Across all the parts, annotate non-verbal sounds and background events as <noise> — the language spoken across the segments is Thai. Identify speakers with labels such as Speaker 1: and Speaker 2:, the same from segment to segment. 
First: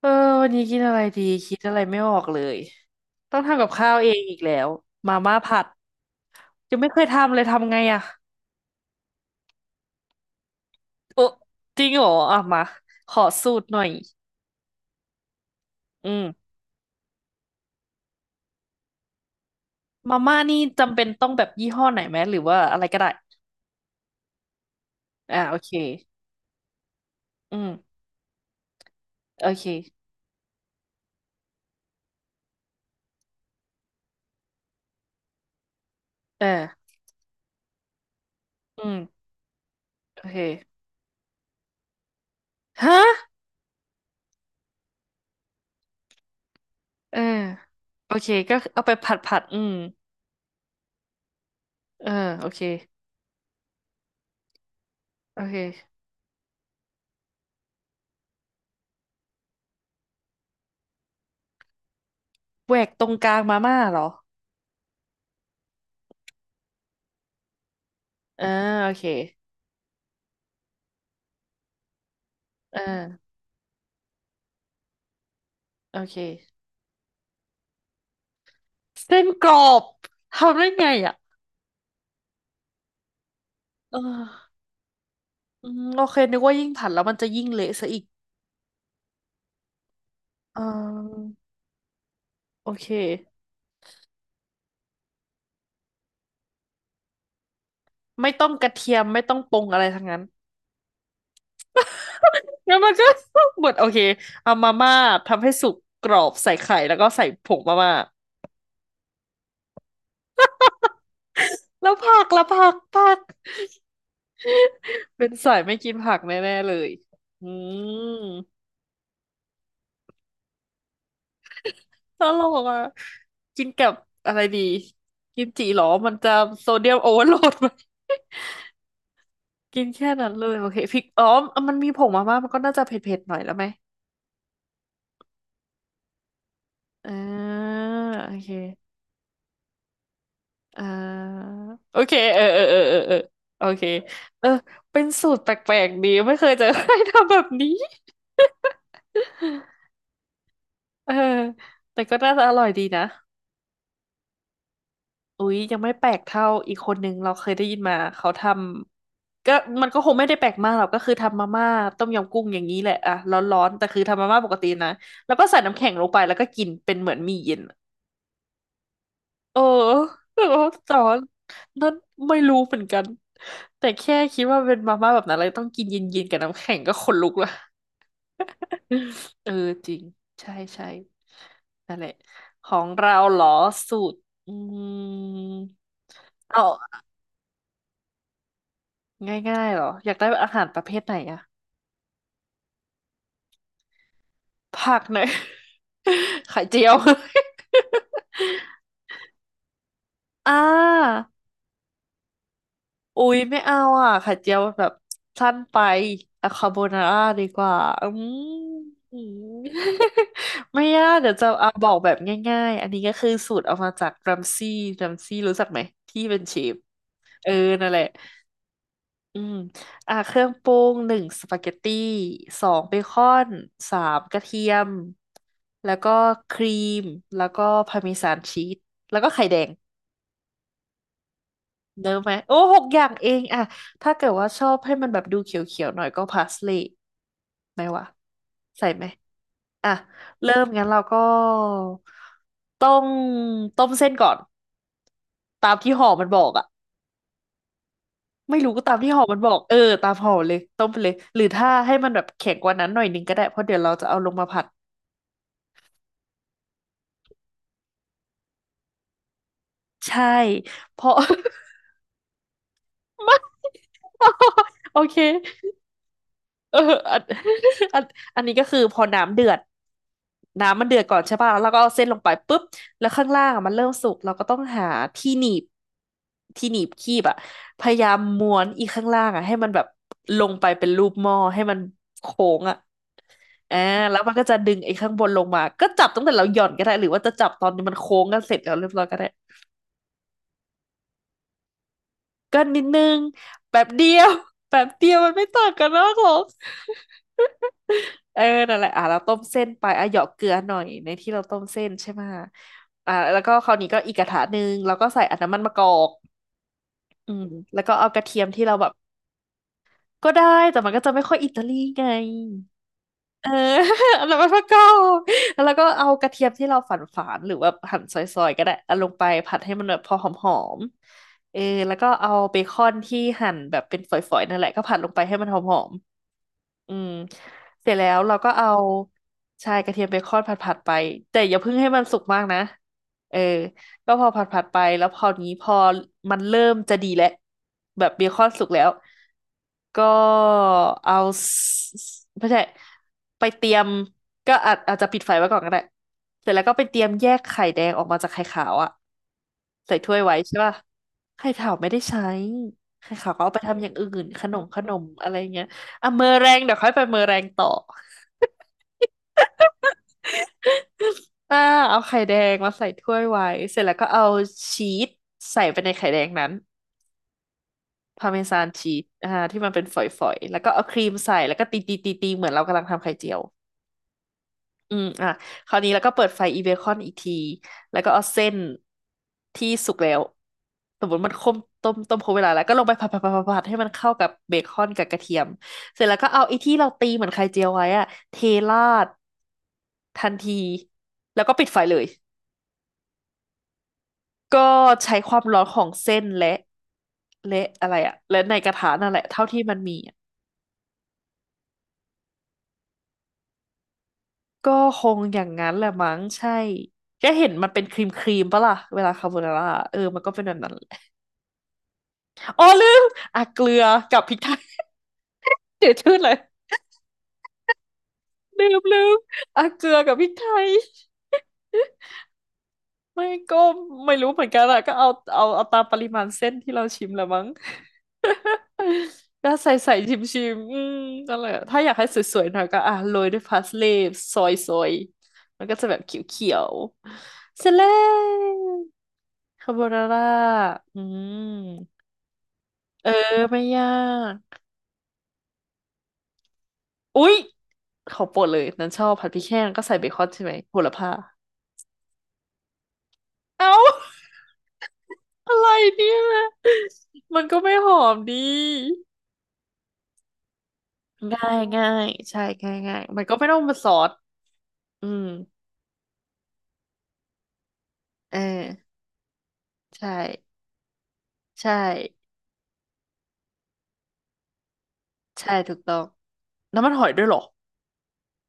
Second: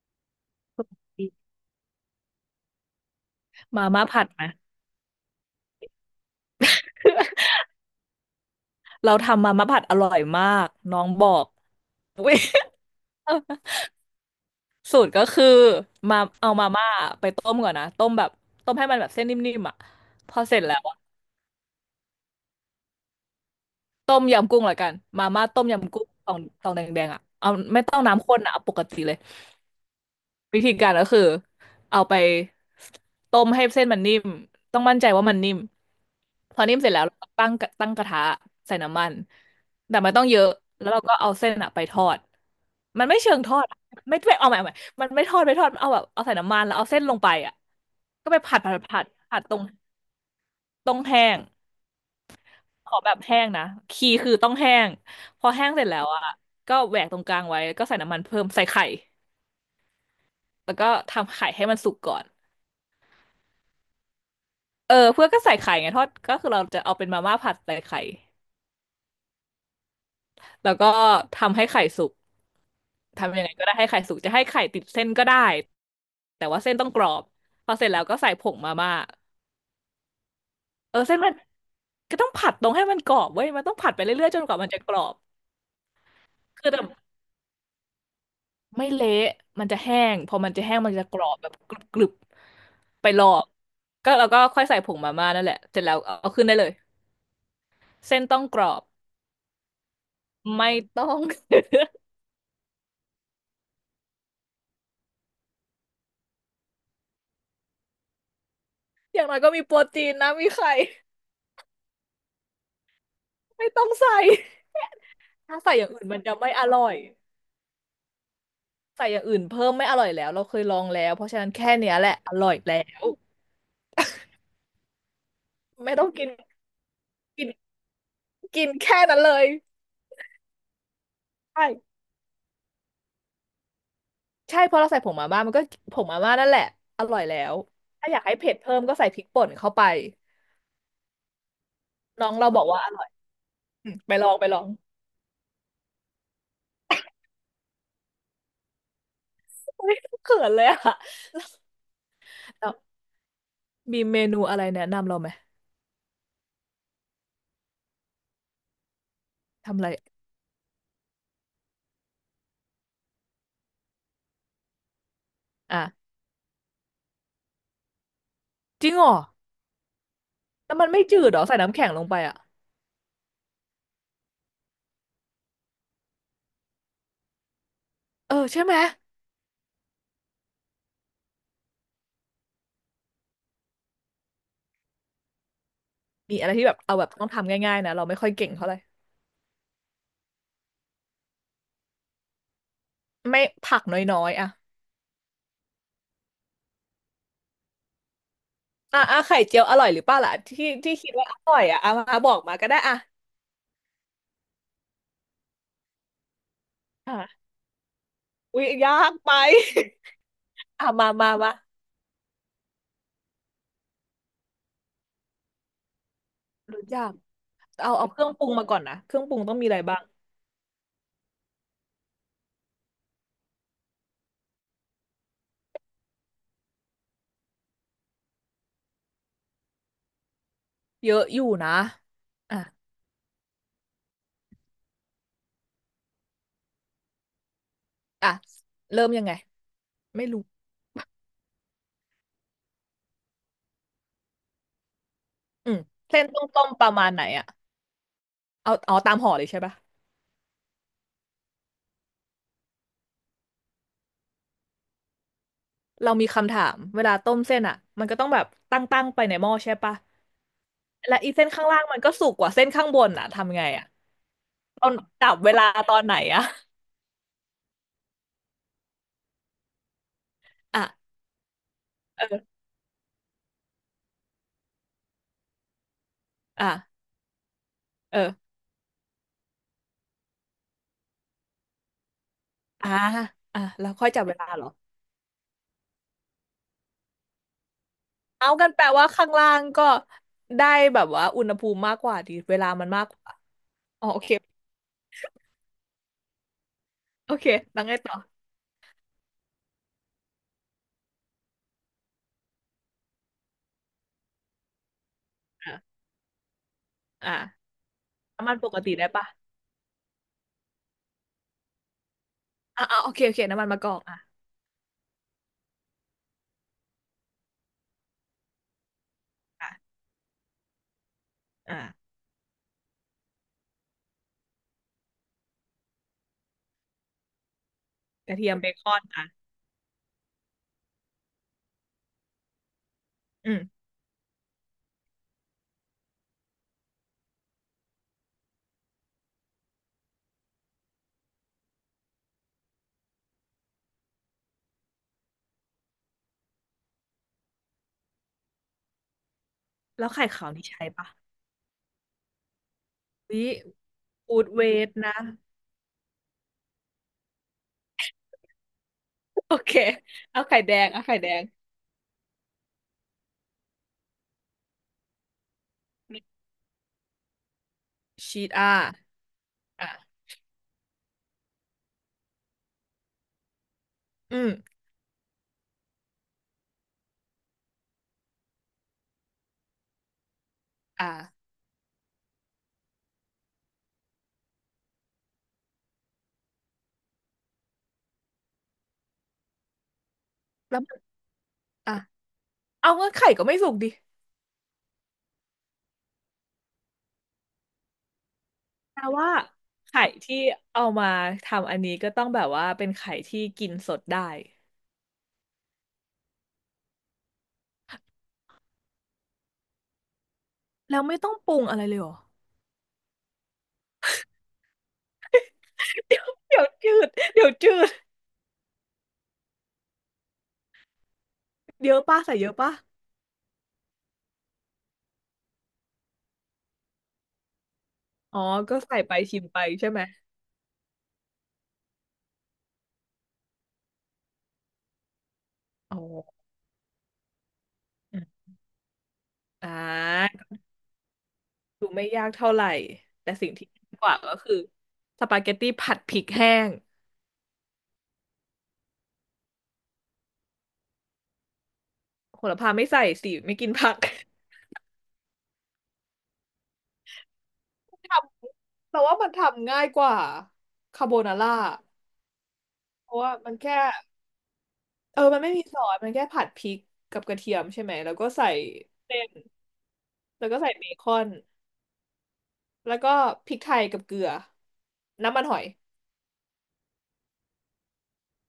Speaker 1: เออวันนี้กิน
Speaker 2: ป
Speaker 1: อะไร
Speaker 2: ก
Speaker 1: ดี
Speaker 2: ติ
Speaker 1: คิดอะไรไม่ออกเลยต้องทำกับ
Speaker 2: มา
Speaker 1: ข้าว
Speaker 2: ม่า
Speaker 1: เอง
Speaker 2: ผัด
Speaker 1: อีก
Speaker 2: ไหม
Speaker 1: แล้วมาม่าผัดยังไม่เคยทำเลยทำไงอะ
Speaker 2: เราทำมาม่าผัดอร่อยมากน้อง
Speaker 1: โอ้
Speaker 2: บอก
Speaker 1: จริงเหรอ
Speaker 2: <laughs> เว้ย
Speaker 1: อ่ะมาขอสูตรหน่อย
Speaker 2: สูตรก็คือ
Speaker 1: อื
Speaker 2: มาเอา
Speaker 1: ม
Speaker 2: มาม่าไปต้มก่อนนะต้มแบบต้มให้มันแบบเส้นนิ่มๆอ่ะ
Speaker 1: มา
Speaker 2: พ
Speaker 1: ม่า
Speaker 2: อเส
Speaker 1: นี่
Speaker 2: ร็จแล้ว
Speaker 1: จำ
Speaker 2: อะ
Speaker 1: เป็นต้องแบบยี่ห้อไหนไหมหรือว่าอะไรก็ได้
Speaker 2: ต้มยำกุ้งละกันมา
Speaker 1: อ่า
Speaker 2: ม่า
Speaker 1: โอ
Speaker 2: ต้ม
Speaker 1: เค
Speaker 2: ยำกุ้งตองตองแดงๆอ่ะเอา
Speaker 1: อื
Speaker 2: ไม่
Speaker 1: ม
Speaker 2: ต้องน้ำข้นนะเอาปกติเลย
Speaker 1: โอเค
Speaker 2: วิธีการก็คือเอาไปต้มให้เส้นมันนิ่มต้องมั่นใจว่ามันนิ่มพอนิ่ม
Speaker 1: เออ
Speaker 2: เสร็จแล้วเราก็ตั้งกระทะใส่
Speaker 1: อื
Speaker 2: น้ำมัน
Speaker 1: ม
Speaker 2: แต่มัน
Speaker 1: โอ
Speaker 2: ต้องเย
Speaker 1: เค
Speaker 2: อะแล้วเราก็เอาเส้นอะไปทอด
Speaker 1: ฮะ
Speaker 2: มันไม่เชิงทอดอะไม่เอาใหม่เอาใหม่มันไม่ทอดเอาแบบเอาใส่น้ำมันแล้วเอาเส้นล
Speaker 1: เอ
Speaker 2: ง
Speaker 1: อ
Speaker 2: ไปอ่ะ
Speaker 1: โอเค
Speaker 2: ก็ไป
Speaker 1: ก็
Speaker 2: ผัดผัด
Speaker 1: เอาไป
Speaker 2: ผัด
Speaker 1: ผัดผั
Speaker 2: ผั
Speaker 1: ด
Speaker 2: ดต
Speaker 1: อื
Speaker 2: รง
Speaker 1: ม
Speaker 2: ต้องแห้ง
Speaker 1: เออโอเค
Speaker 2: ขอแบบแห้งนะคีย์คือต้องแห้ง
Speaker 1: โอ
Speaker 2: พอแห้งเสร็จ
Speaker 1: เค
Speaker 2: แล้วอ่ะก็แหวกตรงกลางไว้แล้วก็ใส่น้ำมันเพิ่มใส่ไข่แล้วก็ทำไข่ให้มันสุกก่อน
Speaker 1: แหวกตรงกลางมาม่าเหรอ
Speaker 2: เออเพื่อนก็ใส่ไข่ไงทอดก็คือเราจะเอาเป็นมาม่าผัดใส่ไข่
Speaker 1: อ่าโอเค
Speaker 2: แล้วก็ทำให้ไข่สุก
Speaker 1: เออ
Speaker 2: ทำยังไงก็ได้ให้ไข่สุกจะให้ไข่ติดเส้นก็ได้
Speaker 1: โอเค
Speaker 2: แต่ว่าเส้นต้องกรอบพอเสร็จแล้วก็ใส่ผงมาม่า
Speaker 1: เส้นกรอบทำได้ไง
Speaker 2: เออ
Speaker 1: อ่ะ
Speaker 2: เส้นมันก็ต้องผัดตรงให้มันกรอบเว้ยมันต้องผั
Speaker 1: เ
Speaker 2: ดไปเรื่อยๆจนก
Speaker 1: ออ
Speaker 2: ว่ามันจะกรอบ
Speaker 1: อืมโอเคนึกว่ายิ่
Speaker 2: คื
Speaker 1: ง
Speaker 2: อแต่
Speaker 1: ผัดแล้วมันจะยิ่งเละซะอีก
Speaker 2: ไม่เละมันจะแห้งพอมัน
Speaker 1: เ
Speaker 2: จะแห้งมันจะกรอ
Speaker 1: ออ
Speaker 2: บแบบกรึบ
Speaker 1: โอเค
Speaker 2: ๆไปรอบก็แล้วก็ค่อยใส่ผงมาม่านั่นแหละเสร็จแล้วเอาขึ้นได้เลยเส้น
Speaker 1: ไม่
Speaker 2: ต้อ
Speaker 1: ต้
Speaker 2: ง
Speaker 1: อง
Speaker 2: กร
Speaker 1: กระ
Speaker 2: อบ
Speaker 1: เทียมไม่ต้องปรุงอะไรทั้งนั้น
Speaker 2: ไม่ต้อง
Speaker 1: แล้วมันก็ <laughs> หมดโอเคเอามาม่าทำให้สุกกรอบใส่ไข่แล้วก็ใส่ผงมาม่า
Speaker 2: <laughs> อย่างน้อยก็มีโปรตีนนะมีไข่
Speaker 1: แล้วผักและผักผัก
Speaker 2: ไม่ต้องใส่
Speaker 1: เป็น
Speaker 2: <laughs>
Speaker 1: สา
Speaker 2: ถ้า
Speaker 1: ย
Speaker 2: ใส่
Speaker 1: ไม่
Speaker 2: อย่า
Speaker 1: กิ
Speaker 2: ง
Speaker 1: น
Speaker 2: อื่น
Speaker 1: ผั
Speaker 2: มั
Speaker 1: ก
Speaker 2: นจะไม่
Speaker 1: แน่
Speaker 2: อ
Speaker 1: ๆเล
Speaker 2: ร่อ
Speaker 1: ย
Speaker 2: ย
Speaker 1: อืม
Speaker 2: ใส่อย่างอื่นเพิ่มไม่อร่อยแล้วเราเคยลองแล้วเพราะฉะนั้นแค่เนี้ยแหละ
Speaker 1: ต
Speaker 2: อ
Speaker 1: ล
Speaker 2: ร่อย
Speaker 1: ก
Speaker 2: แล้
Speaker 1: อ่ะ
Speaker 2: ว
Speaker 1: กินกับอะไรดีกิมจิเหรอ
Speaker 2: ไม่ต้อง
Speaker 1: มัน
Speaker 2: กิน
Speaker 1: จะโซเดียมโอเวอร์โหล
Speaker 2: กิน
Speaker 1: ดไหม
Speaker 2: กินแค่นั้นเลย
Speaker 1: กินแค่นั้นเลยโอเคพริกอ๋อมันมี
Speaker 2: ใช่
Speaker 1: ผงมาม่ามันก็น่าจะเผ็ดๆหน่อยแล้วไหม
Speaker 2: ใช่เพราะเราใส่ผงมาม่ามันก็ผงมาม่านั่นแหละอ
Speaker 1: อ่
Speaker 2: ร่อยแล้ว
Speaker 1: า
Speaker 2: ถ้าอยาก
Speaker 1: โอ
Speaker 2: ให้
Speaker 1: เ
Speaker 2: เผ็ดเพิ่มก็
Speaker 1: ค
Speaker 2: ใส่พริกป่นเข้าไป
Speaker 1: อ่าโอเค
Speaker 2: น้อง
Speaker 1: เออ
Speaker 2: เรา
Speaker 1: เอ
Speaker 2: บ
Speaker 1: อ
Speaker 2: อก
Speaker 1: เออ
Speaker 2: ว่าอ
Speaker 1: เออ
Speaker 2: ร่อย
Speaker 1: เออโอเค
Speaker 2: อืมไปลอง
Speaker 1: เอ
Speaker 2: ไป
Speaker 1: อ
Speaker 2: ลอง
Speaker 1: เป็นสูตรแปลกๆดีไม่เคยเจอใครทำแบบนี้
Speaker 2: โอ้
Speaker 1: <laughs>
Speaker 2: ยเขินเลยอะ
Speaker 1: เออแต่ก็น่าจะอร่อ
Speaker 2: แล้
Speaker 1: ย
Speaker 2: ว
Speaker 1: ดีนะ
Speaker 2: มีเมนูอะไรแนะนำเราไหม
Speaker 1: อุ๊ยยังไม่แปลกเท่าอีกคนนึงเราเคยได้ยินมาเขาทำก็
Speaker 2: ทำอะ
Speaker 1: มัน
Speaker 2: ไร
Speaker 1: ก็คงไม่ได้แปลกมากหรอกก็คือทำมาม่าต้มยำกุ้งอย่างนี้แหละอะร้อนๆแต่คือทำมาม่าปกตินะแล้วก็ใส่น้ำแข็งล
Speaker 2: อ่ะ
Speaker 1: งไปแล้วก็กินเป็นเหมือนหมี่เย็นอะ
Speaker 2: จริงเหรอ
Speaker 1: เออแล้วก็
Speaker 2: แล้วมัน
Speaker 1: สอ
Speaker 2: ไม่จื
Speaker 1: น
Speaker 2: ดเหรอใส่น้ำแข็
Speaker 1: นั่
Speaker 2: ง
Speaker 1: น
Speaker 2: ลงไปอะ
Speaker 1: ไม่รู้เหมือนกันแต่แค่คิดว่าเป็นมาม่าแบบนั้นเลยต้องกินเย็นๆกับน้ำแข็งก็ขนลุกละ
Speaker 2: เออใช่ไหม
Speaker 1: <laughs> เออจริงใช่ใช่นั่นแหละของเราเหรอสูตรอืม
Speaker 2: มีอะไร
Speaker 1: เอา
Speaker 2: ที่แบบเอาแบบต้องทำง่ายๆนะเราไม่ค่อยเก่งเท่าไหร่
Speaker 1: ง่ายๆเหรออยากได้อาหารประเภทไหนอะ
Speaker 2: ไม่ผักน้อยๆอ่ะ
Speaker 1: ผักหน่อย <laughs> ไข่เจียว <laughs>
Speaker 2: อ่ะอ่ะไข่เจียวอร่อยหรือเปล่าล่ะ
Speaker 1: อ่
Speaker 2: ที่คิด
Speaker 1: า
Speaker 2: ว่าอร่อยอ่ะอ่ะมาบอกมาก็ได้อ่ะ
Speaker 1: อุ๊ยไม่เอาอ่ะไข่เจียวแบบสั้นไปอะคาโบนาร่าดี
Speaker 2: อ่ะ
Speaker 1: กว่าอืม
Speaker 2: อุ๊ยยากไป
Speaker 1: <laughs>
Speaker 2: <laughs>
Speaker 1: ไม่
Speaker 2: อ่ะ
Speaker 1: ยา
Speaker 2: มา
Speaker 1: ก
Speaker 2: มา
Speaker 1: เดี๋ยวจะ
Speaker 2: มา
Speaker 1: เอาบอกแบบง่ายๆอันนี้ก็คือสูตรเอามาจากรัมซี่รัมซี่รู้จักไหมที่เป็นเชฟ
Speaker 2: รู้ยาก
Speaker 1: เออนั่น
Speaker 2: เอา
Speaker 1: แหละ
Speaker 2: เอาเครื่องปรุงมาก่อนนะเครื่องปรุ
Speaker 1: อื
Speaker 2: งต้
Speaker 1: ม
Speaker 2: องมีอะไรบ้าง
Speaker 1: อ่าเครื่องปรุงหนึ่งสปาเกตตี้สองเบคอนสามกระเทียมแล้วก็ครีมแล้วก็พาร์เมซานชีสแล้วก็ไข่แดง
Speaker 2: เยอะอยู่นะ
Speaker 1: เนอะไหมโอ้
Speaker 2: อ่ะ
Speaker 1: หกอย่างเองอ่ะถ้าเกิดว่าชอบให้มันแบบดูเขียวๆหน่อยก็พาสลีย์ไหมวะ
Speaker 2: อ่ะ
Speaker 1: ใส่ไห
Speaker 2: เริ่
Speaker 1: ม
Speaker 2: มยังไง
Speaker 1: อ่ะ
Speaker 2: ไม่รู้
Speaker 1: เริ่มงั้นเราก็ต้องต้มเส้นก่อน
Speaker 2: อื
Speaker 1: ตาม
Speaker 2: ม
Speaker 1: ที่ห่อ
Speaker 2: เส้
Speaker 1: มั
Speaker 2: น
Speaker 1: นบ
Speaker 2: ต้อ
Speaker 1: อ
Speaker 2: ง
Speaker 1: ก
Speaker 2: ต้
Speaker 1: อ่ะ
Speaker 2: มประมาณไหนอ่ะ
Speaker 1: ไม่รู้
Speaker 2: เอา
Speaker 1: ก็ตา
Speaker 2: เอา
Speaker 1: มที่
Speaker 2: ตาม
Speaker 1: หอ
Speaker 2: ห่อ
Speaker 1: มัน
Speaker 2: เลย
Speaker 1: บอก
Speaker 2: ใช่
Speaker 1: เอ
Speaker 2: ปะ
Speaker 1: อ ตามหอเลยต้มไปเลย หรือถ้าให้มันแบบแข็งกว่านั้นหน่อยหนึงก็ได้ เพราะเดี๋ยวเราจะเอาลงมาผัด
Speaker 2: เรามีคำถามเวลาต้มเส้นอ่ะมันก็ต้องแบบตั้งไปในหม้อใช่ปะ
Speaker 1: ใช่ เพราะ
Speaker 2: และอีเส้นข้างล่างมันก็สุกกว่าเส้นข้างบน
Speaker 1: <laughs>
Speaker 2: อ่ะ
Speaker 1: ไม่
Speaker 2: ทำไงอ่ะตอน
Speaker 1: โอเค
Speaker 2: จับเวลาตอนไหนอ่ะ
Speaker 1: เอออันอันอันนี้ก็คือพอน้ำเดือดน้ำ
Speaker 2: อ่ะ
Speaker 1: มันเดือดก่อนใช่ป่ะแล้วเราก็เอาเส้นลง
Speaker 2: เอ
Speaker 1: ไป
Speaker 2: อ
Speaker 1: ปุ๊บแล้วข้างล่างอะมันเริ่มสุกเราก็ต้องหาที่หนีบที่
Speaker 2: อ่ะ
Speaker 1: หนีบคีบอะพยายา
Speaker 2: เอ
Speaker 1: มม้
Speaker 2: อ
Speaker 1: วนอีข้างล่างอะให้มันแบบลงไปเป็นรูปหม้อให้มันโค้งอะ
Speaker 2: อ่าอ่ะ
Speaker 1: อ่า
Speaker 2: แล้วค่อย
Speaker 1: แล้ว
Speaker 2: จับ
Speaker 1: มั
Speaker 2: เว
Speaker 1: นก็
Speaker 2: ลา
Speaker 1: จะ
Speaker 2: เหรอ
Speaker 1: ดึงไอ้ข้างบนลงมาก็จับตั้งแต่เราหย่อนก็ได้หรือว่าจะจับตอนนี้มันโค้งกัน
Speaker 2: เอา
Speaker 1: เสร็จ
Speaker 2: กั
Speaker 1: แล้
Speaker 2: น
Speaker 1: ว
Speaker 2: แปล
Speaker 1: เรียบร้อ
Speaker 2: ว่า
Speaker 1: ยก็ได้
Speaker 2: ข้างล่างก็ได้แบบว่าอุณหภูมิมากกว่าดีเว
Speaker 1: ก็
Speaker 2: ลา
Speaker 1: นิด
Speaker 2: มัน
Speaker 1: นึ
Speaker 2: มากก
Speaker 1: ง
Speaker 2: ว่า
Speaker 1: แบบ
Speaker 2: อ๋
Speaker 1: เดี
Speaker 2: อโอ
Speaker 1: ยว
Speaker 2: เค
Speaker 1: <laughs> แบบเดียวมันไม่ต่างกันมากหรอก
Speaker 2: โอเคแล้วไงต่อ
Speaker 1: <laughs> เออนั่นแหละอ่ะเราต้มเส้นไปอ่ะเหยาะเกลือหน่อยในที่เราต้มเส้นใช่ไหมอ่ะแล้วก็คราวนี้ก็อีกกระทะหนึ่งแล้วก็ใส่อันน้ำมันมะกอ
Speaker 2: อ่ะ
Speaker 1: กอื
Speaker 2: อ่ะ
Speaker 1: มแล้วก็เอากระเทียม
Speaker 2: น้ำมัน
Speaker 1: ที่
Speaker 2: ป
Speaker 1: เรา
Speaker 2: ก
Speaker 1: แบ
Speaker 2: ติ
Speaker 1: บ
Speaker 2: ได้ปะ
Speaker 1: ก็ได้แต่มันก็จะไม่ค่อยอิตาลีไง
Speaker 2: อ่ะอ่ะโอเคโอเค
Speaker 1: เออ
Speaker 2: น้ำมันมะกอกอ่ะ
Speaker 1: <laughs> แล้วมันก็เกาแล้วก็เอากระเทียมที่เราฝานฝานหรือว่าหั่นซอยๆก็ได้เอาลงไปผัด
Speaker 2: อ่ะ
Speaker 1: ให้มันแบบพอหอมๆเออ
Speaker 2: อ่ะ
Speaker 1: แล้วก็เอาเบคอนที่หั่นแบบเป็นฝอยๆนั่นแหละก็ผัดลงไปให้มันหอมๆอืมเสร็จแล้ว
Speaker 2: ก
Speaker 1: เรา
Speaker 2: ระเที
Speaker 1: ก็
Speaker 2: ยมเบ
Speaker 1: เอา
Speaker 2: คอนอ่ะ
Speaker 1: ใช่กระเทียมเบคอนผัดๆไปแต่อย่าเพิ่งให้มันสุกมากนะเออ
Speaker 2: อืม
Speaker 1: ก็พอผัดผัดไปแล้วพอนี้พอมันเริ่มจะดีแล้วแบบเบคอนสุกแล้ว ก็เอาสไม่ใช่ไปเตรียมก็อาจจะปิดไฟไว้ก่อนก็ได้เสร็จแล้วก็ไปเตรียมแยกไข่แดงออกมาจากไข่ขาวอะใส่
Speaker 2: แล้ว
Speaker 1: ถ้วย
Speaker 2: ไข่
Speaker 1: ไว้
Speaker 2: ขาว
Speaker 1: ใช่
Speaker 2: นี่
Speaker 1: ป่ะ
Speaker 2: ใช้ปะ
Speaker 1: ไข่ขาวไม่ได้ใช้ไข่ขาวก็
Speaker 2: ว่
Speaker 1: เอาไปทำอย่างอื่น
Speaker 2: ฟู
Speaker 1: ข
Speaker 2: ด
Speaker 1: น
Speaker 2: เว
Speaker 1: มข
Speaker 2: ท
Speaker 1: นม
Speaker 2: นะ
Speaker 1: อะไรเงี้ยอ่ะเมอแรงเดี๋ยวค่อยไปเมอแรงต่อ
Speaker 2: โอเคเอาไข่แดงเอาไข่แดง
Speaker 1: <laughs> อ่าเอาไข่แดงมาใส่ถ้วยไว้เสร็จแล้วก็เอาชีสใส่ไปในไข่แดงนั้นพาร์เม
Speaker 2: ชีต
Speaker 1: ซาน
Speaker 2: อ่า
Speaker 1: ชีสอ่าที่มันเป็น
Speaker 2: อ่ะ
Speaker 1: ฝอยๆแล้วก็เอาครีมใส่แล้วก็ตีตีตีตีเหมือนเรากำลังทำไข่เจียว
Speaker 2: อืม
Speaker 1: อืมอ่ะคราวนี้แล้วก็เปิดไฟอีเบคอนอีกทีแล้วก็เอาเส้นที่สุกแล้วส
Speaker 2: อ่ะ
Speaker 1: มมติมันต้มต้มครบเวลาแล้วก็ลงไปผัดให้มันเข้ากับเบคอนกับกระเทียมเสร็จแล้วก็เอาไอ้ที่เราตีเหมือนไข่เจียวไว้อะเทราดทันที
Speaker 2: แล้วมัน
Speaker 1: แล้วก็ปิดไฟ
Speaker 2: อ่ะ
Speaker 1: เลย
Speaker 2: เอางั้นไข่ก็ไม่สุกดิ
Speaker 1: ก็ใช้ความร้อนของเส้นและอะไรอะและในกระทะ
Speaker 2: แปล
Speaker 1: นั่นแหละ
Speaker 2: ว่า
Speaker 1: เท่าที่มันมี
Speaker 2: ไข่
Speaker 1: อะ
Speaker 2: ที่เอามาทำอันนี้ก็ต้องแบบว่าเป็นไข่ที่กินสดได้
Speaker 1: ก็คงอย่างนั้นแหละมั้งใช่ก็เห็นมันเป็นครีมปะล่ะเวลาคาโบนาร่าเออมันก็เป็นแบบนั้น
Speaker 2: แล้วไม่ต้องปรุงอะไรเลยเหรอ
Speaker 1: อ๋อลืมอ่ะเกลือกับพริกไทยเสียวชื่อ
Speaker 2: เดี๋ยว
Speaker 1: เลย
Speaker 2: เดี๋ยวจืดเดี๋ยวจืด
Speaker 1: ลืมอ่ะเกลือกับพริกไทย
Speaker 2: เยอะป่ะใส่เยอะป่ะ
Speaker 1: ไม่ก็ไม่รู้เหมือนกันอะก็เอาเอาตามปริมาณเส้นที่เราชิมละมั้ง
Speaker 2: อ๋อก็ใส่ไปชิม
Speaker 1: ก็
Speaker 2: ไป
Speaker 1: ใส่
Speaker 2: ใช่
Speaker 1: ใส่
Speaker 2: ไหม
Speaker 1: ชิมชิมอืมนั่นแหละถ้าอยากให้สวยๆหน่อยก็อ่ะโรยด้วยพาสลีย์ซอยซอยมันก็จะแบ
Speaker 2: อ๋
Speaker 1: บเ
Speaker 2: อ
Speaker 1: ขียวๆเสร็จแล้
Speaker 2: อื
Speaker 1: ว
Speaker 2: มอ่
Speaker 1: คาโบนาร่า
Speaker 2: า
Speaker 1: อืมเออ
Speaker 2: แต่สิ่ง
Speaker 1: ไม่
Speaker 2: ที่
Speaker 1: ยา
Speaker 2: ดีกว่าก็คื
Speaker 1: ก
Speaker 2: อสปาเกตตี้ผัดพริกแห้ง
Speaker 1: อุ๊ยขอโปรดเลยนั้นชอบผัดพริกแห้งก็ใส่เบคอนใช่ไหมโหระพา
Speaker 2: โหระพาไม่ใส่สิไม่กิ
Speaker 1: เอ้า
Speaker 2: น
Speaker 1: <laughs>
Speaker 2: ผัก
Speaker 1: อะไรเนี่ยมันก็ไม่หอมดี
Speaker 2: <laughs> แต่ว่ามันทำง่ายกว่าคาโบนาร่า
Speaker 1: ง่ายง่ายใช่ง่ายง่าย
Speaker 2: เพราะ
Speaker 1: มัน
Speaker 2: ว่า
Speaker 1: ก็ไม่
Speaker 2: มัน
Speaker 1: ต้องมา
Speaker 2: แค่
Speaker 1: ซอสอื
Speaker 2: เออ
Speaker 1: ม
Speaker 2: มันไม่มีซอสมันแค่ผัดพริกกับกระเทียมใช่ไหมแล้วก็
Speaker 1: เอ
Speaker 2: ใส่
Speaker 1: อ
Speaker 2: เส้น
Speaker 1: ใช่
Speaker 2: แล้วก็ใส่เบคอน
Speaker 1: ใช่
Speaker 2: แล้วก็พริกไทยกับเกลือน้ำมัน
Speaker 1: ใช่
Speaker 2: หอย
Speaker 1: ถูกต้องน้ำมันหอยด้วยเหรอ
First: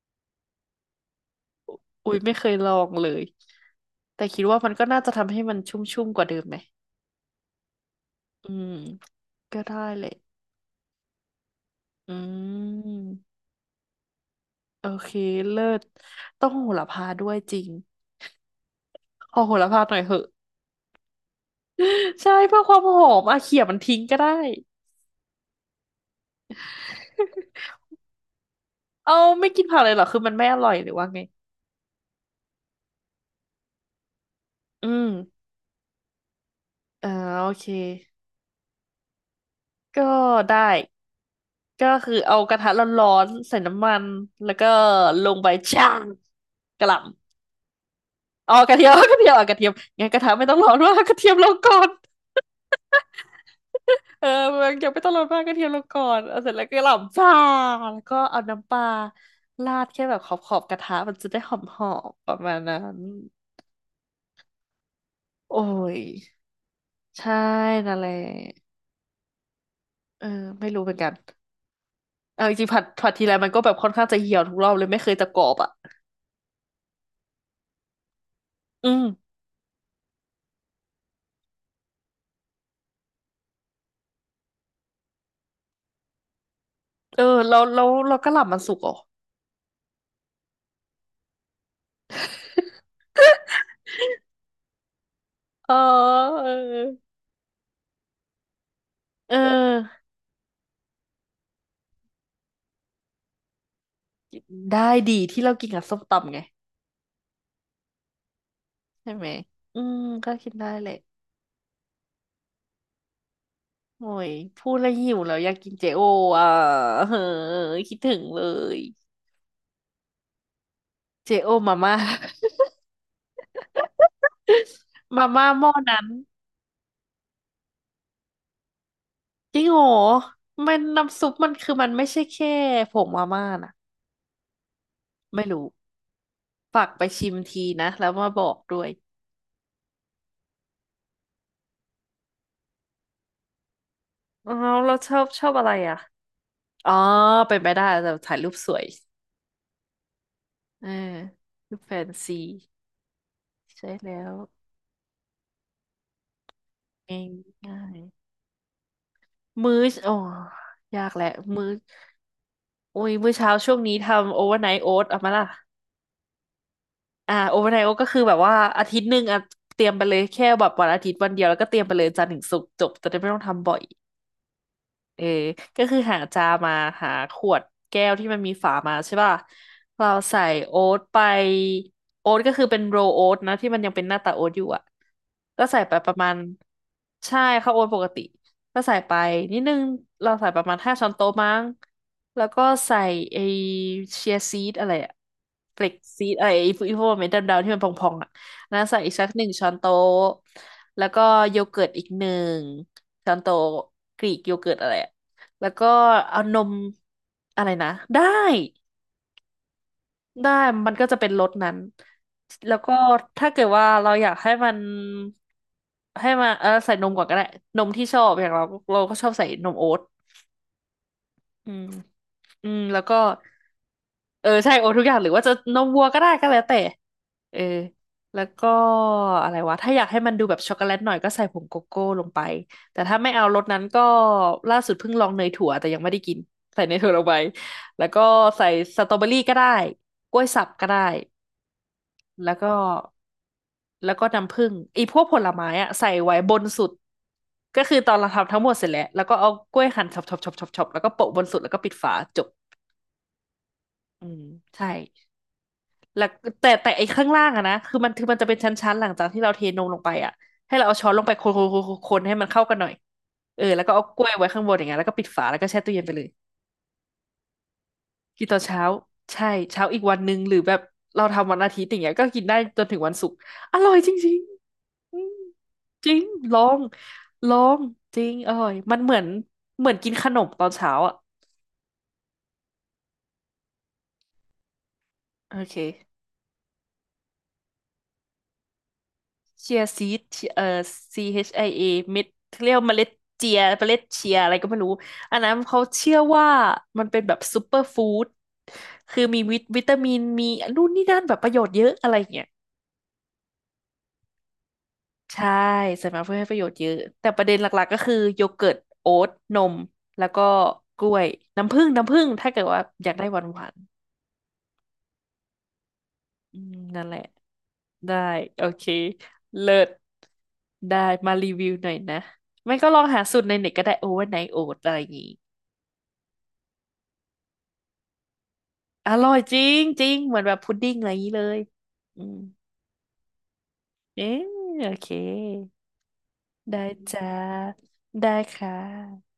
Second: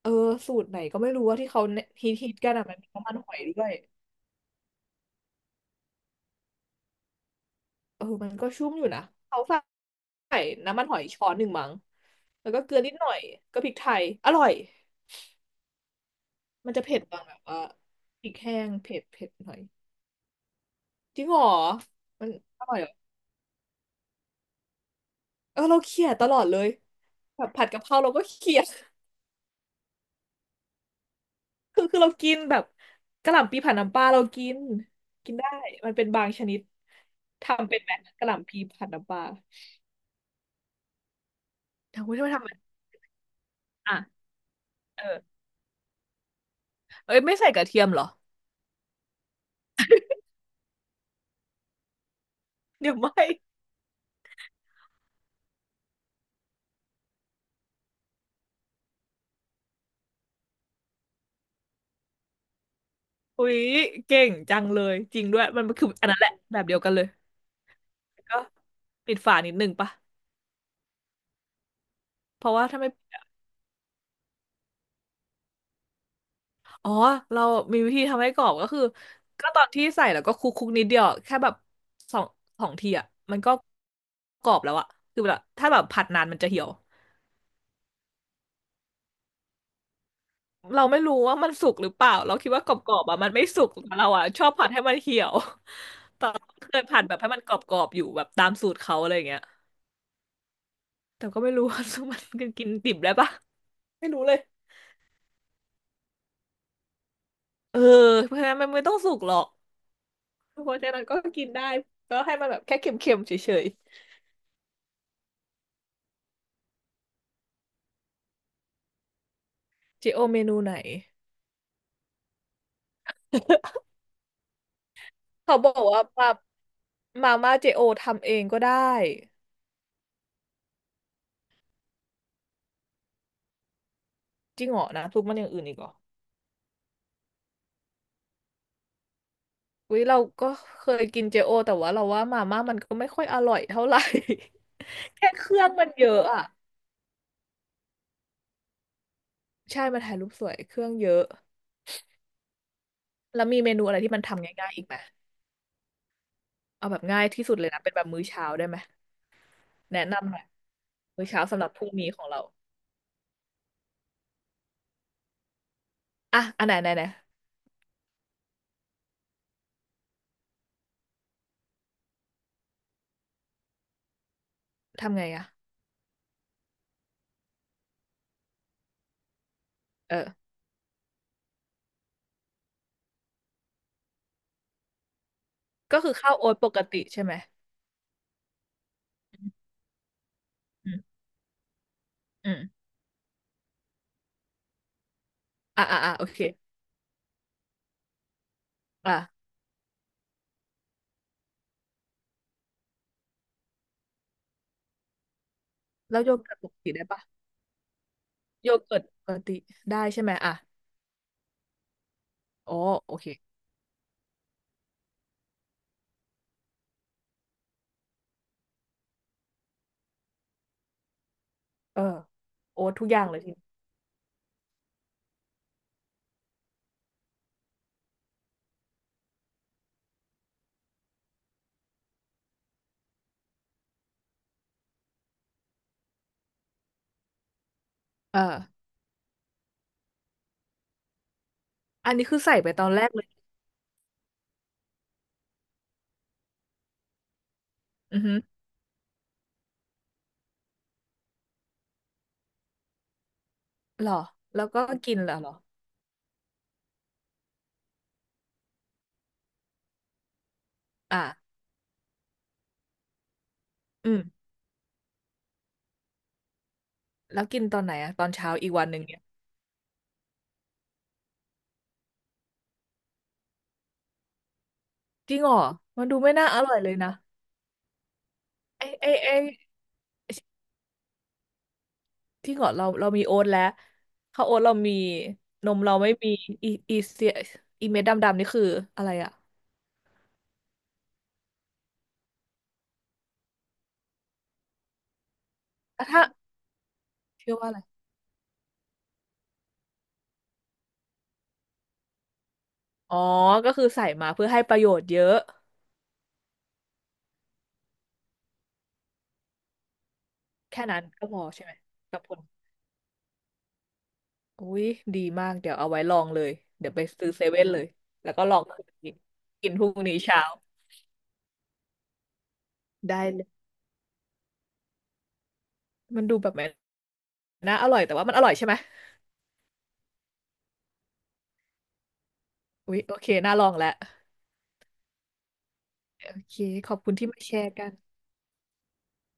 Speaker 2: เออสูตรไหนก็ไม่รู้ว่าที่เขาฮิ
Speaker 1: อุ้
Speaker 2: ต
Speaker 1: ย
Speaker 2: ฮิ
Speaker 1: ไม่
Speaker 2: ต
Speaker 1: เค
Speaker 2: กั
Speaker 1: ย
Speaker 2: นอ่ะ
Speaker 1: ลอ
Speaker 2: มันมี
Speaker 1: งเล
Speaker 2: น้ำมัน
Speaker 1: ย
Speaker 2: หอยด้วย
Speaker 1: แต่คิดว่ามันก็น่าจะทำให้มันชุ่มๆกว่าเดิมไหม
Speaker 2: เออมันก็
Speaker 1: อื
Speaker 2: ชุ่
Speaker 1: ม
Speaker 2: มอยู่นะเขา
Speaker 1: ก็ได้เลย
Speaker 2: ใส่น้ำมันหอยช้อนหนึ่งมั้ง
Speaker 1: อื
Speaker 2: แล้วก็เกลือนิดหน่อ
Speaker 1: ม
Speaker 2: ยก็พริกไทยอร่อย
Speaker 1: โอเคเลิศต้องโห
Speaker 2: มันจะ
Speaker 1: ระ
Speaker 2: เผ็ด
Speaker 1: พา
Speaker 2: ตอน
Speaker 1: ด้ว
Speaker 2: แบ
Speaker 1: ย
Speaker 2: บ
Speaker 1: จ
Speaker 2: ว่า
Speaker 1: ริง
Speaker 2: พริกแห้งเผ็ด
Speaker 1: ขอ
Speaker 2: ห
Speaker 1: โห
Speaker 2: น่อย
Speaker 1: ระพาหน่อยเหอะ
Speaker 2: จริงเหรอ
Speaker 1: <laughs>
Speaker 2: มัน
Speaker 1: ใช่เพื่อ
Speaker 2: อ
Speaker 1: ค
Speaker 2: ร่อ
Speaker 1: วา
Speaker 2: ย
Speaker 1: ม
Speaker 2: เหรอ
Speaker 1: หอมอ่ะเขี่ยมันทิ้งก็ได้
Speaker 2: เออเราเคี่ยตลอดเลยแบบผัดกะเพราเราก็เคี่ย
Speaker 1: เอาไม่กินผักเลยเหรอคือมันไม่อร่อยหรือว่าไง
Speaker 2: <laughs> คือเรากินแบบกะหล่ำปีผัดน้ำปลาเรากิน
Speaker 1: อืม
Speaker 2: กินได้มันเป็นบางชนิด
Speaker 1: อ่าโอเค
Speaker 2: ทำเป็นไหมกะหล่ำปีผัดน้ำปลา
Speaker 1: ก็ได้ก็
Speaker 2: ทำไม
Speaker 1: คือ
Speaker 2: ทำไม
Speaker 1: เอา
Speaker 2: ทำไม
Speaker 1: ก
Speaker 2: น
Speaker 1: ระทะร้อนๆใส่น้ำมั
Speaker 2: อ่ะ
Speaker 1: นแล้วก็
Speaker 2: เออ
Speaker 1: ลงไปช่างกะหล่ำ
Speaker 2: เอ้ยไม่ใส่กระเทียมเหรอ
Speaker 1: อ๋อกระเทียม <laughs> กระเทียมอ่ะกระเทียมงั้นกระทะไม่ต้องร้อนมาก <laughs> กระเทียมลงก่อน <laughs>
Speaker 2: เดี๋ยวไม่
Speaker 1: เออมันยังไม่ต้องลดมากกระเทียมลงก่อนเอาเสร็จแล้วก็หล่ำจ่าแล้วก็เอาน้ำปลาราดแค่แบบขอบขอบกระทะมันจะได้หอมหอมประมาณนั้น
Speaker 2: อุ๊ยเก่งจังเลยจริงด้วย
Speaker 1: โอ้
Speaker 2: มันคือ
Speaker 1: ย
Speaker 2: อันนั้นแหละแบบเดียวกันเลย
Speaker 1: ใช่นั่นแหละ
Speaker 2: ก็ปิดฝานิดนึงปะ
Speaker 1: เออไม่รู้เหมือนกัน
Speaker 2: เพ
Speaker 1: เอาจ
Speaker 2: ราะว่า
Speaker 1: ริงๆ
Speaker 2: ถ้า
Speaker 1: ผัด
Speaker 2: ไม่
Speaker 1: ผัดทีไรมันก็แบบค่อนข้างจะเหี่ยวทุกรอบเลยไม่เคยจะกรอบอ่ะ
Speaker 2: อ๋อเรามีวิธีทำให้กรอบก็คือ
Speaker 1: อืม
Speaker 2: ก็ตอนที่ใส่แล้วก็คลุกนิดเดียวแค่แบบสองสองทีอ่ะมันก็กรอบแล้วอ่ะคือแบบถ้าแบบผัดนานมันจะเหี่ยว
Speaker 1: เออแล้วแล้วเราก็หลับมันสุกเหรอ
Speaker 2: เราไม่รู้ว่ามันสุกหรือเปล่าเราคิดว่ากรอบๆอ่ะมันไม่สุกแต่เราอ่ะชอบผัดให้มันเหี่ยว
Speaker 1: เอ
Speaker 2: <laughs> แต่
Speaker 1: อ
Speaker 2: เคยผัดแบบให้มันกรอบๆออยู่แบบตามสูตรเขาอะไรอย่าง
Speaker 1: เอ
Speaker 2: เงี้ย
Speaker 1: อ
Speaker 2: แต่ก็ไม่รู้ว่า <laughs> มันกินดิบได้ปะไม่รู้เลย
Speaker 1: ได้ดีที่เรากินกับส้มตำไง
Speaker 2: เออเพราะฉะนั้นมันไม่ต้อง
Speaker 1: ใช่
Speaker 2: สุก
Speaker 1: ไหม
Speaker 2: หรอก
Speaker 1: อืมก็กิน
Speaker 2: เพ
Speaker 1: ได้
Speaker 2: ราะ
Speaker 1: แห
Speaker 2: ฉะ
Speaker 1: ละ
Speaker 2: นั้นก็กินได้ก็ให้มันแบบแค่เค็มๆเฉย
Speaker 1: โอ้ยพูดแล้วหิวแล้วอยากกินเจโออ่ะ <laughs> เฮ้ยคิดถึงเลย
Speaker 2: ๆเจโอเมนูไหน
Speaker 1: เจโอมาม่า <laughs> มาม่า
Speaker 2: เขา
Speaker 1: ห
Speaker 2: บ
Speaker 1: ม้อ
Speaker 2: อก
Speaker 1: นั้
Speaker 2: ว่า
Speaker 1: น
Speaker 2: มาม่าเจโอทำเองก็ได้
Speaker 1: จริงโหรอมันน้ำซุปมันคือมันไม่ใช่แค่ผงมาม่านะ
Speaker 2: จริงเหรอนะทุกมันอ
Speaker 1: ไม่
Speaker 2: ย่างอื่
Speaker 1: รู้
Speaker 2: นอีกเหรอ
Speaker 1: ฝากไปชิมทีนะแล้วมาบอกด้วย
Speaker 2: วิเราก็เคยกินเจโอแต่ว่าเราว่ามาม่ามันก็ไม่ค่อยอร่อยเท่าไหร่
Speaker 1: อ๋อเราช
Speaker 2: <laughs>
Speaker 1: อบ
Speaker 2: แค่
Speaker 1: ช
Speaker 2: เค
Speaker 1: อบ
Speaker 2: รื่
Speaker 1: อะ
Speaker 2: อง
Speaker 1: ไร
Speaker 2: มัน
Speaker 1: อ่ะ
Speaker 2: เยอะอ่ะ
Speaker 1: อ๋อเป็นไปได้แต่ถ่ายรูปสวย
Speaker 2: ใช่มันถ่ายรูปสวยเค
Speaker 1: เอ
Speaker 2: รื่
Speaker 1: อ
Speaker 2: องเยอะ
Speaker 1: รูปแฟนซี
Speaker 2: แล้วมีเมนู
Speaker 1: ใช่
Speaker 2: อะไร
Speaker 1: แล้
Speaker 2: ที่มัน
Speaker 1: ว
Speaker 2: ทำง่ายๆอีกไหมเอาแบบง่า
Speaker 1: ง่า
Speaker 2: ย
Speaker 1: ย
Speaker 2: ที่สุดเลย
Speaker 1: ง่า
Speaker 2: นะเป็น
Speaker 1: ย
Speaker 2: แบบมื้อเช้าได้ไหม
Speaker 1: มื้อ
Speaker 2: แนะ
Speaker 1: โอ้
Speaker 2: นำหน่อย
Speaker 1: ยากแห
Speaker 2: มื้
Speaker 1: ละ
Speaker 2: อเช้าสำห
Speaker 1: มื้
Speaker 2: รั
Speaker 1: อ
Speaker 2: บพรุ่งนี้ของเรา
Speaker 1: โอ้ยมื้อเช้าช่วงนี้ทำโอเวอร์ไนท์โอ๊ตเอามาล่ะ
Speaker 2: อ่ะอันไหนไหนไหน
Speaker 1: อ่าโอเวอร์ไนท์โอ๊ตก็คือแบบว่าอาทิตย์หนึ่งอ่ะเตรียมไปเลยแค่แบบวันอาทิตย์วันเดียวแล้วก็เตรียมไปเลยจันทร์ถึงศุกร์จบจะได้ไม่ต้องทำบ่อย
Speaker 2: ทำ
Speaker 1: เอ
Speaker 2: ไง
Speaker 1: อ
Speaker 2: อ่ะ
Speaker 1: ก็คือหาจามาหาขวดแก้วที่มันมีฝามาใช่ป่ะเราใส่
Speaker 2: เออ
Speaker 1: โอ๊ตไปโอ๊ตก็คือเป็นโรลโอ๊ตนะที่มันยังเป็นหน้าตาโอ๊ตอยู่อ่ะก็ใส่ไป
Speaker 2: ก็
Speaker 1: ป
Speaker 2: คือ
Speaker 1: ระมา
Speaker 2: ข้าว
Speaker 1: ณ
Speaker 2: โอ๊ตปกติใช่ไหม
Speaker 1: ใช่ข้าวโอ๊ตปกติก็ใส่ไปนิดนึงเราใส่ประมาณ
Speaker 2: อื
Speaker 1: ห้าช้อน
Speaker 2: ม
Speaker 1: โต๊ะมั้งแล้ว
Speaker 2: อืม
Speaker 1: ก็ใส่ไอเชียร์ซีดอะไรอะเฟ
Speaker 2: อ่ะ
Speaker 1: ล็ก
Speaker 2: อ่ะอ่ะโอ
Speaker 1: ซีด
Speaker 2: เค
Speaker 1: อะไรไอพวกเม็ดดำๆที่มันพองๆอะ น้ำใส่อี
Speaker 2: อ่ะ
Speaker 1: กสัก1 ช้อนโต๊ะแล้วก็โยเกิร์ตอีกหนึ่งช้อนโต๊ะกรีกโยเกิร์ตอะไรอะแล้วก็
Speaker 2: แล้วโย
Speaker 1: เอา
Speaker 2: เกิ
Speaker 1: น
Speaker 2: ร์ตป
Speaker 1: ม
Speaker 2: กติได้ปะ
Speaker 1: อะไรนะได้
Speaker 2: โยเกิร์ตปกติได้ใช่ไหม
Speaker 1: ได้
Speaker 2: อ่ะ
Speaker 1: มันก็จะเป็นรสนั้น
Speaker 2: อ๋
Speaker 1: แล้
Speaker 2: อ
Speaker 1: วก็
Speaker 2: โอเค
Speaker 1: ถ้าเกิดว่าเราอยากให้มันเออใส่นมก่อนก็ได้นมที่ชอบอย่างเราเราก็ชอบใส่นมโอ๊ตอืม
Speaker 2: เออ
Speaker 1: อืม
Speaker 2: โอ๊ต
Speaker 1: แล้ว
Speaker 2: ทุก
Speaker 1: ก็
Speaker 2: อย่างเลยทีนี้
Speaker 1: เออใช่โอตทุกอย่างหรือว่าจะนมวัวก็ได้ก็แล้วแต่เออแล้วก็อะไรวะถ้าอยากให้มันดูแบบช็อกโกแลตหน่อยก็ใส่ผงโกโก้ลงไปแต่ถ้าไม่เอารสนั้นก็ล่าสุดเพิ่งลองเนยถั่วแต่ยังไม่ได้กินใส่เนยถั่วลงไปแล้วก็
Speaker 2: เออ
Speaker 1: ใส่สตรอเบอรี่ก็ได้กล้วยสับก็ได้
Speaker 2: อันนี้คือ
Speaker 1: แล้ว
Speaker 2: ใส่ไป
Speaker 1: ก็
Speaker 2: ตอนแรกเลย
Speaker 1: แล้วก็น้ำผึ้งอีพวกผลไม้อะใส่ไว้บนสุดก็คือตอน
Speaker 2: อือ
Speaker 1: เรา
Speaker 2: ฮึ
Speaker 1: ทำทั้งหมดเสร็จแล้วแล้วก็เอากล้วยหั่นช็อปๆๆๆๆแล้วก็โปะบนสุดแล้วก็ปิดฝาจบ
Speaker 2: หรอ
Speaker 1: อืม
Speaker 2: แล้วก็
Speaker 1: ใช่
Speaker 2: กินเหรอ
Speaker 1: แล้วแต่แต่ไอ้ข้างล่างอะนะคือมันจะเป็นชั้นๆหลังจากที่เราเทนมลงไปอะให้เราเอาช้อนล
Speaker 2: อ่ะ
Speaker 1: งไปคนๆคนๆๆๆให้มันเข้ากันหน่อยเออแล้วก็เอา
Speaker 2: อื
Speaker 1: กล้วยไว้
Speaker 2: ม
Speaker 1: ข้างบนอย่างเงี้ยแล้วก็ปิดฝาแล้วก็แช่ตู้เย็นไปเลย
Speaker 2: แล้วกินตอนไหนอะตอน
Speaker 1: กิน
Speaker 2: เช้า
Speaker 1: ตอน
Speaker 2: อีก
Speaker 1: เช้า
Speaker 2: วันหนึ่งเนี่ย
Speaker 1: ใช่เช้าอีกวันหนึ่งหรือแบบเราทำวันอาทิตย์อย่างเงี้ยก็กินได้จนถึงวันศุกร์อร่อยจริงๆอื
Speaker 2: จ
Speaker 1: ม
Speaker 2: ริงเหรอมั
Speaker 1: จ
Speaker 2: น
Speaker 1: ริ
Speaker 2: ดู
Speaker 1: ง
Speaker 2: ไม่น่า
Speaker 1: ล
Speaker 2: อ
Speaker 1: อ
Speaker 2: ร่อย
Speaker 1: ง
Speaker 2: เลยนะ
Speaker 1: ลองจริงอร่อย
Speaker 2: ไอ้
Speaker 1: มัน
Speaker 2: ไอ้
Speaker 1: เหมือน
Speaker 2: ไอ้
Speaker 1: เหมือนกินขนมตอนเช้าอะ
Speaker 2: ที่เหรอเรามีโอ๊ตแล้วข้าวโอ๊ตเรามี
Speaker 1: โอ
Speaker 2: น
Speaker 1: เค
Speaker 2: มเราไม่มีอีเสียเม็ดดำๆนี่คืออะไรอะ
Speaker 1: เชียซีดเอ่อ CHIA เอชไอเอเม็ดเรียกว่าเมล็ดเจีย เมล็ดเชียอะไรก็ไม่รู้ อันนั้นเขา
Speaker 2: อ่ะ
Speaker 1: เชื่อ
Speaker 2: ถ้า
Speaker 1: ว่ามันเป็นแบบ
Speaker 2: เชื่อ
Speaker 1: ซู
Speaker 2: ว่า
Speaker 1: เป
Speaker 2: อะ
Speaker 1: อ
Speaker 2: ไร
Speaker 1: ร์ฟู้ดคือมีวิตามิน มีนู่นนี่นั่นแบบประโยชน์เยอะอะไรอย่างเงี้ย
Speaker 2: อ๋อก็คือใส่มาเพื่อให้ประโยชน์เยอะ
Speaker 1: ใช่ใส่มาเพื่อให้ประโยชน์เยอะ แต่ประเด็นหลักๆก็คือโยเกิร์ต โอ๊ตนม แล้วก็
Speaker 2: แค่นั้
Speaker 1: ก
Speaker 2: น
Speaker 1: ล้ว
Speaker 2: ก็
Speaker 1: ย
Speaker 2: พอใช่ไหม
Speaker 1: น้ำผึ้งน้ำ
Speaker 2: กั
Speaker 1: ผึ้
Speaker 2: บ
Speaker 1: ง
Speaker 2: ผล
Speaker 1: ถ้าเกิดว่าอยากได้หวาน
Speaker 2: อุ้ยดีมากเดี๋ยวเอาไว้ลองเลย
Speaker 1: ๆอืม
Speaker 2: เดี๋ยวไป
Speaker 1: นั่นแหละ
Speaker 2: ซื้อเซเว่นเลย
Speaker 1: ได้
Speaker 2: แล้วก็ลอ
Speaker 1: โอ
Speaker 2: งคื
Speaker 1: เค
Speaker 2: นนี้กิ
Speaker 1: เลิ
Speaker 2: นพรุ่
Speaker 1: ศ
Speaker 2: งนี้เช้า
Speaker 1: ได้มารีวิวหน่อยนะไม่ก็ลอง
Speaker 2: ได้
Speaker 1: หาสู
Speaker 2: เล
Speaker 1: ตร
Speaker 2: ย
Speaker 1: ในเน็ตก็ได้โอเวอร์ไนท์โอ๊ตอะไรอย่างงี้
Speaker 2: มันดูแบบมันน่าอร่อยแต่ว่ามันอร่อยใช่ไหม
Speaker 1: อร่อยจริงจริงเหมือนแบบพุดดิ้งอะไรอย่างนี้เลยอืม
Speaker 2: อุ๊ยโอเคน่าลองแล้ว
Speaker 1: เอ๊ะโอเค
Speaker 2: โอเค
Speaker 1: ได้
Speaker 2: ขอบคุณ
Speaker 1: จ้า
Speaker 2: ที่มาแชร์กัน
Speaker 1: ได้ค่ะ